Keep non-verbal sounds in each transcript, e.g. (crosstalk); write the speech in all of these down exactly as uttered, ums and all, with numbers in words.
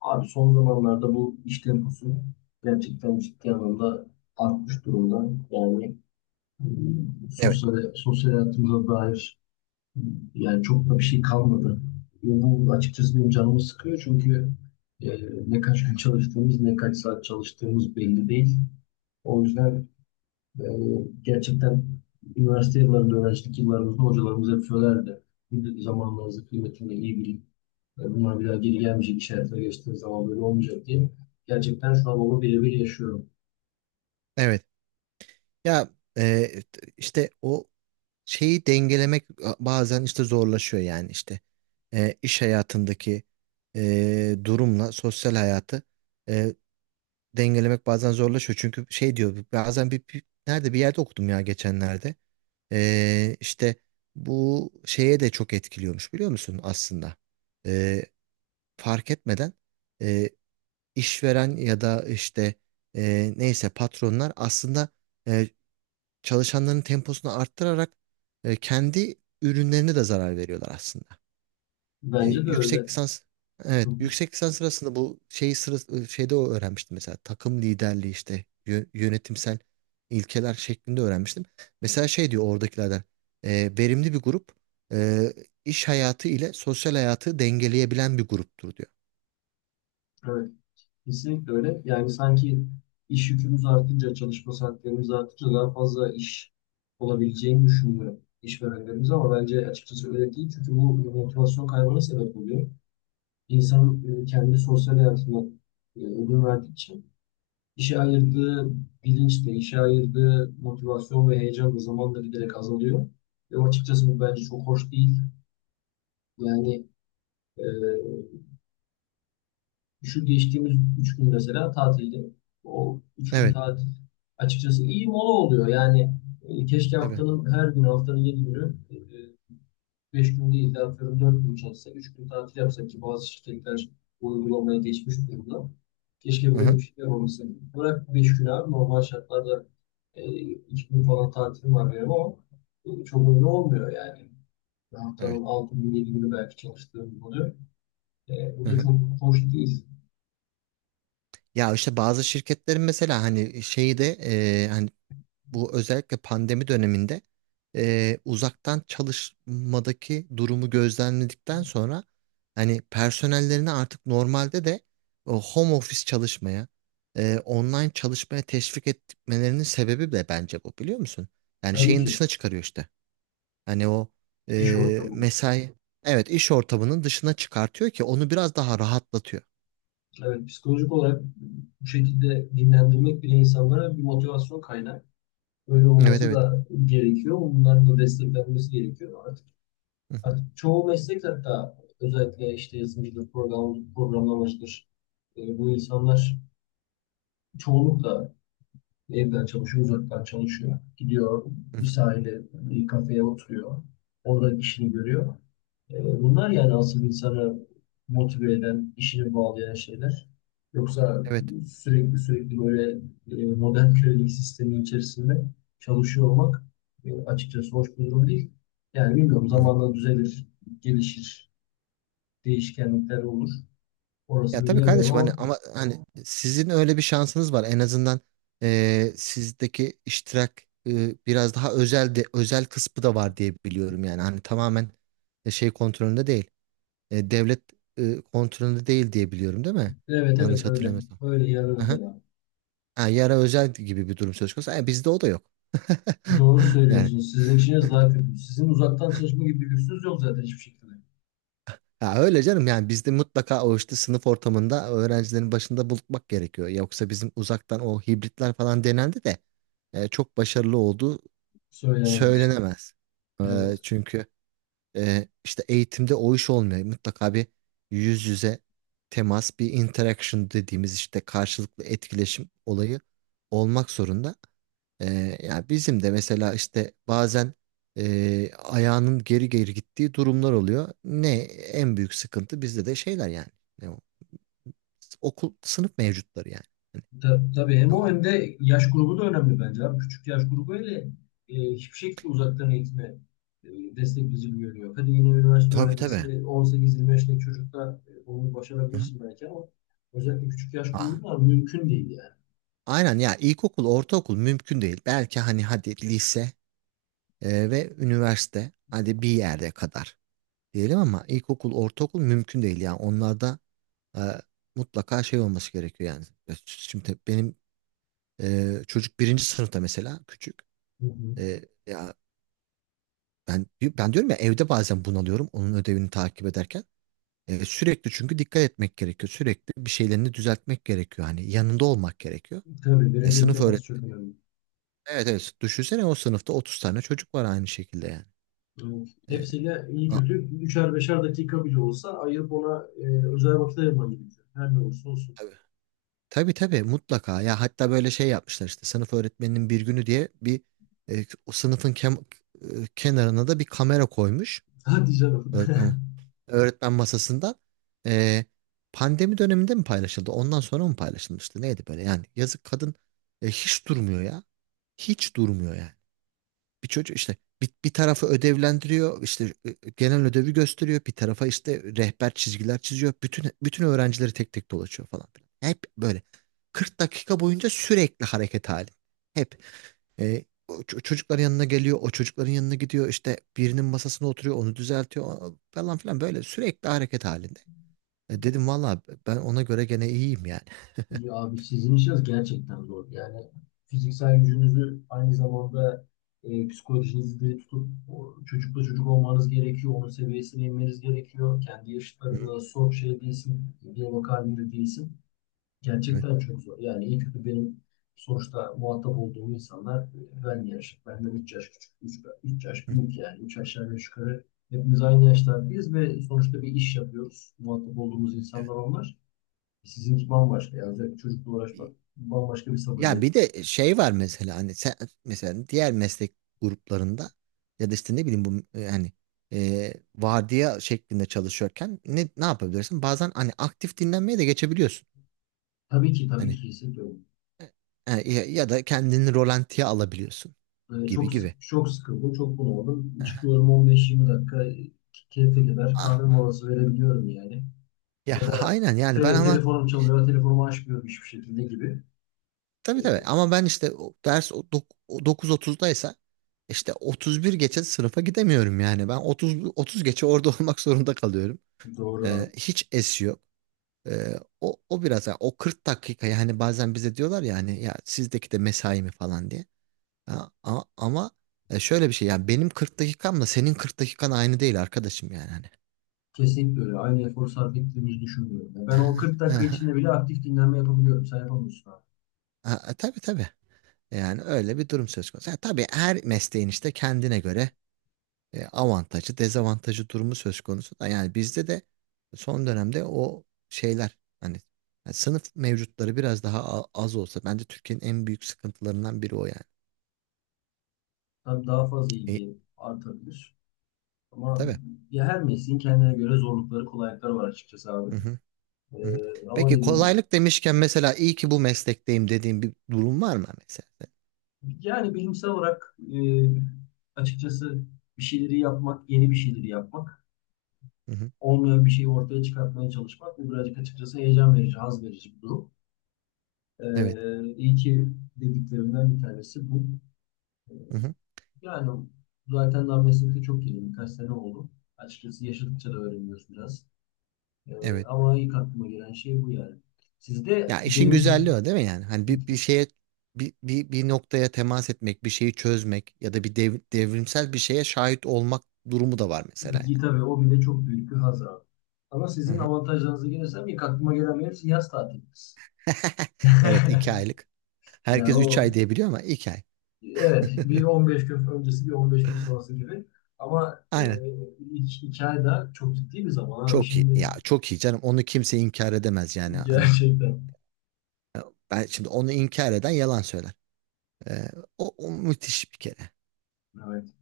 Abi son zamanlarda bu iş temposu gerçekten ciddi anlamda artmış durumda. Yani e, Evet, sosyal, sosyal hayatımıza dair e, yani çok da bir şey kalmadı. Ve bu açıkçası benim canımı sıkıyor çünkü e, ne kaç gün çalıştığımız ne kaç saat çalıştığımız belli değil. O yüzden e, gerçekten üniversite yıllarında, öğrencilik yıllarımızda hocalarımız hep söylerdi. Bir de zamanlarınızı kıymetini iyi bilin. Ve bunlar biraz geri gelmeyecek işaretler geçtiğim zaman böyle olmayacak diye. Gerçekten şu an onu birebir yaşıyorum. evet. Ya, e, işte o şeyi dengelemek bazen işte zorlaşıyor yani işte. E, iş hayatındaki e, durumla sosyal hayatı, e, dengelemek bazen zorlaşıyor. Çünkü şey diyor bazen, bir, bir- nerede bir yerde okudum ya, geçenlerde. E, işte bu şeye de çok etkiliyormuş, biliyor musun, aslında. E, Fark etmeden, e, işveren ya da işte, e, neyse, patronlar aslında çalışanların temposunu arttırarak e, kendi ürünlerine de zarar veriyorlar aslında. E, Bence de yüksek öyle. lisans Evet, Hı, yüksek lisans sırasında bu şeyi sırası, şeyde o öğrenmiştim, mesela takım liderliği işte yö- yönetimsel ilkeler şeklinde öğrenmiştim. Mesela şey diyor oradakilerden, e, verimli bir grup e, iş hayatı ile sosyal hayatı dengeleyebilen bir gruptur diyor. evet, kesinlikle öyle. Yani sanki iş yükümüz artınca, çalışma saatlerimiz artınca daha fazla iş olabileceğini düşünmüyor işverenlerimiz ama bence açıkçası öyle değil. Çünkü bu motivasyon kaybına sebep oluyor. İnsanın e, kendi sosyal hayatına e, ödün verdikçe İşe ayırdığı bilinç de, işe ayırdığı motivasyon ve heyecan da zamanla giderek azalıyor. Ve açıkçası bu bence çok hoş değil. Yani e, şu geçtiğimiz üç gün mesela tatilde. O üç gün Evet, tatil açıkçası iyi mola oluyor. Yani e, keşke tabii. haftanın her günü, haftanın yedi günü e, beş gün değil de atıyorum dört gün çalışsa, üç gün tatil yapsa ki bazı şirketler bu uygulamaya geçmiş durumda. Keşke Hı böyle hı. bir şeyler olmasa. Bırak beş gün abi normal şartlarda e, iki gün falan tatilim var benim ama bu çok önemli olmuyor yani. Bir haftanın Evet. altı gün yedi günü belki çalıştığım oluyor. E, bu Hı da hı. çok hoş değil. Ya işte bazı şirketlerin, mesela hani şeyi de, e, hani bu özellikle pandemi döneminde e, uzaktan çalışmadaki durumu gözlemledikten sonra hani personellerini artık normalde de o home office çalışmaya, e, online çalışmaya teşvik etmelerinin sebebi de bence bu, biliyor musun? Yani Tabii şeyin ki dışına çıkarıyor işte. Hani o, iş e, ortamı. mesai, evet, iş ortamının dışına çıkartıyor ki onu biraz daha rahatlatıyor. Evet, psikolojik olarak bu şekilde dinlendirmek bile insanlara bir motivasyon kaynağı. Böyle Evet, olması evet. da gerekiyor. Bunların da desteklenmesi gerekiyor. Artık Hı hı, çoğu meslek hatta özellikle işte yazılımcıdır, program, programlamacıdır. E, bu insanlar çoğunlukla evden çalışıyor, uzaktan çalışıyor. Gidiyor hı hı. bir sahile, bir kafeye oturuyor. Orada işini görüyor. E, bunlar yani asıl insanı motive eden, işini bağlayan şeyler. Yoksa Evet. sürekli sürekli böyle e, modern kölelik sistemi içerisinde çalışıyor olmak e, açıkçası hoş bir durum değil. Yani bilmiyorum, Hı hı. zamanla düzelir, gelişir, değişkenlikler olur. Ya Orasını tabii bilemiyorum kardeşim, hani ama ama hani sizin öyle bir şansınız var. En azından e, sizdeki iştirak e, biraz daha özel de, özel kısmı da var diye biliyorum yani. Hani tamamen e, şey kontrolünde değil. E, devlet e, kontrolünde değil diye biliyorum, değil mi? evet, evet Yanlış öyle. hatırlamıyorsam. Öyle yarın Aha. özel abi. Ha, yara özel gibi bir durum söz konusu. Ha, bizde o da yok. Doğru (laughs) Yani, söylüyorsunuz. Sizin işiniz daha kötü. Sizin uzaktan çalışma gibi bir lüksünüz yok zaten hiçbir şekilde. ya, öyle canım yani. Bizde mutlaka o işte sınıf ortamında öğrencilerin başında bulutmak gerekiyor. Yoksa bizim uzaktan o hibritler falan denendi de e, çok başarılı olduğu Söylenemez. söylenemez. E, Evet. Çünkü e, işte eğitimde o iş olmuyor. Mutlaka bir yüz yüze temas, bir interaction dediğimiz işte karşılıklı etkileşim olayı olmak zorunda. Ee, ya bizim de mesela işte bazen e, ayağının geri geri gittiği durumlar oluyor. Ne en büyük sıkıntı bizde de şeyler yani. Ne o? Okul, sınıf mevcutları yani. Hani, Ta, tabii hem ya o o, hem de yaş grubu da önemli bence abi. Küçük yaş grubu ile e, hiçbir şekilde uzaktan eğitime e, destekleyici görünüyor. Hadi yine üniversite tabii, tabii. öğrencisi on sekiz yirmi beşlik çocukta e, onu Hı. başarabilirsin belki ama özellikle küçük yaş Aa, grubunda mümkün değil yani. aynen ya, ilkokul, ortaokul mümkün değil. Belki hani hadi lise e, ve üniversite, hadi bir yerde kadar diyelim, ama ilkokul, ortaokul mümkün değil yani. Onlarda e, mutlaka şey olması gerekiyor yani. Şimdi benim ee, çocuk birinci sınıfta, mesela küçük. Hı hı. E, ya, ben ben diyorum ya, evde bazen bunalıyorum onun ödevini takip ederken. E, sürekli çünkü dikkat etmek gerekiyor. Sürekli bir şeylerini düzeltmek gerekiyor. Hani yanında olmak gerekiyor. Tabii E, birebir sınıf temas öğret. çok önemli. Evet, evet. Düşünsene, o sınıfta otuz tane çocuk var aynı şekilde yani. Evet. E, Hepsiyle iyi a- kötü üçer beşer dakika bile olsa ayırıp ona e, özel vakit ayırman gerekiyor. Her ne olursa olsun. tabii. Tabii, tabii, mutlaka. Ya hatta böyle şey yapmışlar, işte sınıf öğretmeninin bir günü diye bir, e, o sınıfın kem- e, kenarına da bir kamera koymuş. (laughs) Hadi canım. Öğretmen öğretmen masasında, e, pandemi döneminde mi paylaşıldı? Ondan sonra mı paylaşılmıştı? Neydi böyle yani? Yazık, kadın e, hiç durmuyor ya. Hiç durmuyor yani. Bir çocuk işte, bir, bir tarafı ödevlendiriyor, işte e, genel ödevi gösteriyor. Bir tarafa işte rehber çizgiler çiziyor. Bütün bütün öğrencileri tek tek dolaşıyor falan filan. Hep böyle kırk dakika boyunca sürekli hareket hali. Hep. E, o ç- çocukların yanına geliyor, o çocukların yanına gidiyor, işte birinin masasına oturuyor, onu düzeltiyor o- falan filan, böyle sürekli hareket halinde. E, dedim valla, ben ona göre gene iyiyim yani. Ya abi sizin işiniz gerçekten zor. Yani fiziksel gücünüzü aynı zamanda e, psikolojinizi de tutup o çocukla çocuk olmanız gerekiyor. Onun seviyesine inmeniz gerekiyor. Kendi Hı. yaşıtlarınla soğuk şey değilsin. Bir bakar değilsin. Evet. Gerçekten çok zor. Yani iyi kötü benim sonuçta muhatap olduğum insanlar e, ben yaş, benden üç yaş küçük, üç üç yaş Hı hı, büyük yani üç aşağı beş yukarı hepimiz aynı yaşlardayız ve sonuçta bir iş yapıyoruz. Muhatap olduğumuz insanlar evet. onlar. Sizinki bambaşka yani özellikle çocukla İyi. uğraşmak bambaşka bir sabır Ya gerekiyor. bir de şey var mesela, hani sen mesela diğer meslek gruplarında ya da işte ne bileyim, bu yani e, vardiya şeklinde çalışıyorken ne ne yapabilirsin? Bazen hani aktif dinlenmeye de geçebiliyorsun. Tabii ki, tabii Hani ki hissediyorum. e, ya, ya da kendini rolantiye alabiliyorsun E, gibi çok sık- gibi. çok sıkıldım, çok bunaldım. Çıkıyorum, on beş yirmi dakika keyfe kadar kahve (laughs) molası verebiliyorum yani. Ya, Ya (laughs) da aynen yani, ben tele- ama telefonum çalıyor, telefonumu açmıyorum hiçbir şekilde gibi. tabii, tabii, ama ben işte o ders o dok- o dokuz otuzdaysa işte otuz bir geçe sınıfa gidemiyorum yani. Ben otuz, otuz geçe orada (laughs) olmak zorunda kalıyorum. Doğru Ee, abi. Hiç es yok. Ee, o o biraz, yani o kırk dakika, yani bazen bize diyorlar ya, hani ya sizdeki de mesai mi falan diye. Ha, a- ama e, şöyle bir şey yani, benim kırk dakikamla senin kırk dakikan aynı değil arkadaşım yani hani. Kesinlikle öyle. Aynı efor sarf ettiğimizi düşünmüyorum. Ya ben o kırk dakika içinde (laughs) bile aktif dinlenme yapabiliyorum. Sen yapamıyorsun abi. Ha, tabii, tabii. Yani öyle bir durum söz konusu. Ha, tabii her mesleğin işte kendine göre e, avantajı, dezavantajı durumu söz konusu da, yani bizde de son dönemde o şeyler, hani yani sınıf mevcutları biraz daha a- az olsa, bence Türkiye'nin en büyük sıkıntılarından biri o yani. Tabii daha fazla E, ilgi artabilir. Ama tabii. ya her mesleğin kendine göre zorlukları, kolaylıkları var açıkçası abi. Hı hı, hı hı. Ee, ama Peki, dediğim gibi. kolaylık demişken, mesela iyi ki bu meslekteyim dediğim bir durum var mı, mesela? Yani bilimsel olarak e, açıkçası bir şeyleri yapmak, yeni bir şeyleri yapmak, Hı hı. olmayan bir şeyi ortaya çıkartmaya çalışmak bu birazcık açıkçası heyecan verici, haz verici bir durum. Ee, Evet. iyi ki dediklerimden bir tanesi bu. Ee, Hı hı. Yani zaten daha meslekte çok yeni. Birkaç sene oldu. Açıkçası yaşadıkça da öğreniyoruz biraz. Ee, Evet. ama ilk aklıma gelen şey bu yani. Sizde Ya işin benim güzelliği o değil mi yani? Hani bir, bir şeye, bir, bir, bir noktaya temas etmek, bir şeyi çözmek ya da bir dev- devrimsel bir şeye şahit olmak durumu da var, mesela gita ve o bile çok büyük bir haz abi. Ama sizin yani. avantajlarınıza gelirsem ilk aklıma gelen benim siz yaz tatiliniz. (laughs) (laughs) Evet, iki aylık. Yani Herkes üç ay o, diyebiliyor, ama iki ay. (laughs) evet, bir on beş gün öncesi bir on beş gün sonrası gibi. Ama e, Aynen. ilk iki ay da çok ciddi bir zaman abi Çok iyi. şimdi Ya çok iyi canım. Onu kimse inkar edemez yani. (laughs) Hani gerçekten. e, ben şimdi onu inkar eden yalan söyler. E, o, o müthiş bir kere. Evet.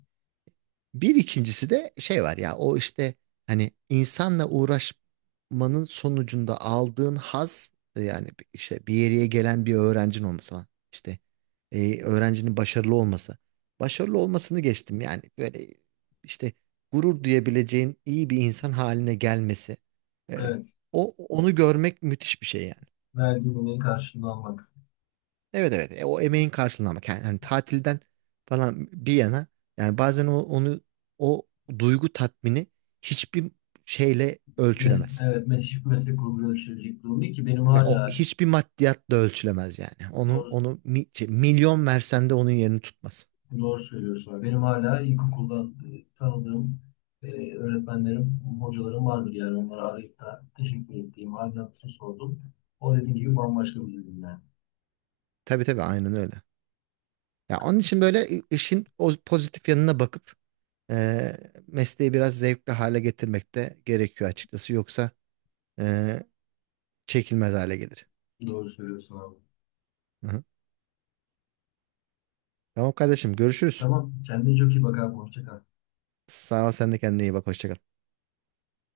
Bir ikincisi de şey var ya, o işte hani insanla uğraşmanın sonucunda aldığın haz, e, yani işte bir yere gelen bir öğrencin olması falan. İşte e, öğrencinin başarılı olması. Başarılı olmasını geçtim yani, böyle işte gurur duyabileceğin iyi bir insan haline gelmesi. E, Evet. o Onu görmek müthiş bir şey yani. Verdiğinin karşılığını almak. Evet, evet. E, o emeğin karşılığını, ama yani hani, tatilden falan bir yana, yani bazen o, onu o duygu tatmini hiçbir şeyle Mes ölçülemez. evet, mes hiçbir meslek grubuna yöneltilecek durum ki benim Ve o hala hiçbir maddiyatla ölçülemez yani. Onun doğru, onu mi- şey, milyon versen de onun yerini tutmaz. doğru söylüyorsun. Benim hala ilkokuldan e, tanıdığım e, öğretmenlerim, hocalarım vardır yani. Onları arayıp da teşekkür ettiğim, halini hatırını sordum. O dediğin gibi bambaşka bir durum yani. Tabii, tabii, aynen öyle. Ya onun için böyle i- işin o pozitif yanına bakıp e, mesleği biraz zevkli hale getirmek de gerekiyor açıkçası. Yoksa e, çekilmez hale gelir. Doğru söylüyorsun abi. Hı hı. Tamam kardeşim, görüşürüz. Tamam, kendine çok iyi bak abi. Hoşça kal. Sağ ol, sen de kendine iyi bak. Hoşça kal.